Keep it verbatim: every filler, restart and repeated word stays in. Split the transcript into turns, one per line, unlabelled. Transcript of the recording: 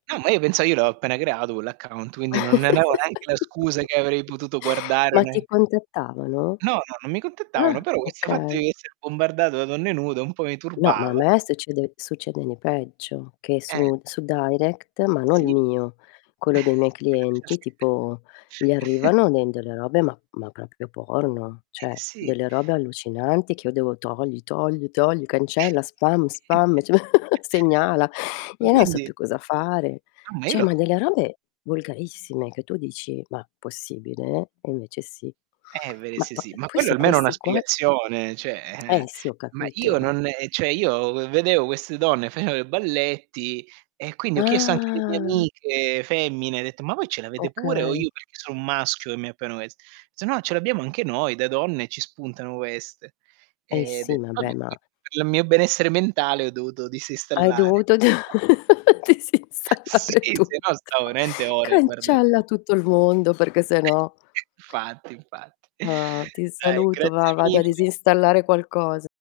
No ma io pensao: "Io l'ho appena creato quell'account." Quindi non ne avevo neanche la scusa che avrei potuto guardare o
Ma ti
ne
contattavano?
No, no, non mi contattavano,
Ah,
però questo fatto
okay.
di esse bombardato da donne nude, un po' mi
No, ma a
turbava.
me succede succede ne peggio, che
Eh.
su su Direct, ma non il
Sì.
mio, quello dei miei clienti, tipo gli
[unintelligible]
arrivano ne delle robe ma ma proprio porno,
Eh,
ceh
sì.
delle robe allucinanti, che io devo: "Togli, togli, togli, cancella, spam, spam."
[unintelligible]
ceh m Segnala.
ma
ia na so
quindi
più cosa fare.
Ah, ma io
ceh ma
lo
delle robe volgarissime, che tu dici: "Ma possibile?" E invece sì.
Eh, veri
Ma
sì,
po
sì.
uhm,
Ma
poi
quello
su
almeno è una
questi qua
spiegazione ceh
Eh,
eh.
sì ho
Ma io
capito, ma
non ehm, ceh io v vedeo queste donne, faceo i balletti e quindi ho chiesto anche alle mie
Ah.
amiche femmine, dett: "Ma voi ce l'avete pure o
Okay.
io perché sono un maschio e mi appaiono quest" "S no ce l'abbiamo anche noi da donne, ci spuntano ueste."
Eh,
E
sì
dett:
ma
"Vabbè"
beh
[unintelligible]
ma
Per il mio benessere mentale ho dovuto
Hai
disinstallare
dovuto d
[unintelligible] Sì,
disinstallare
se
tutto.
no stavo rente ore guarda
Cancella tutto il mondo perché se
[unintelligible]
no.
fatti infatti.
Ah. Ti
Dai,
saluto va,
grazie
vado a
mille.
disinstallare qualcosa.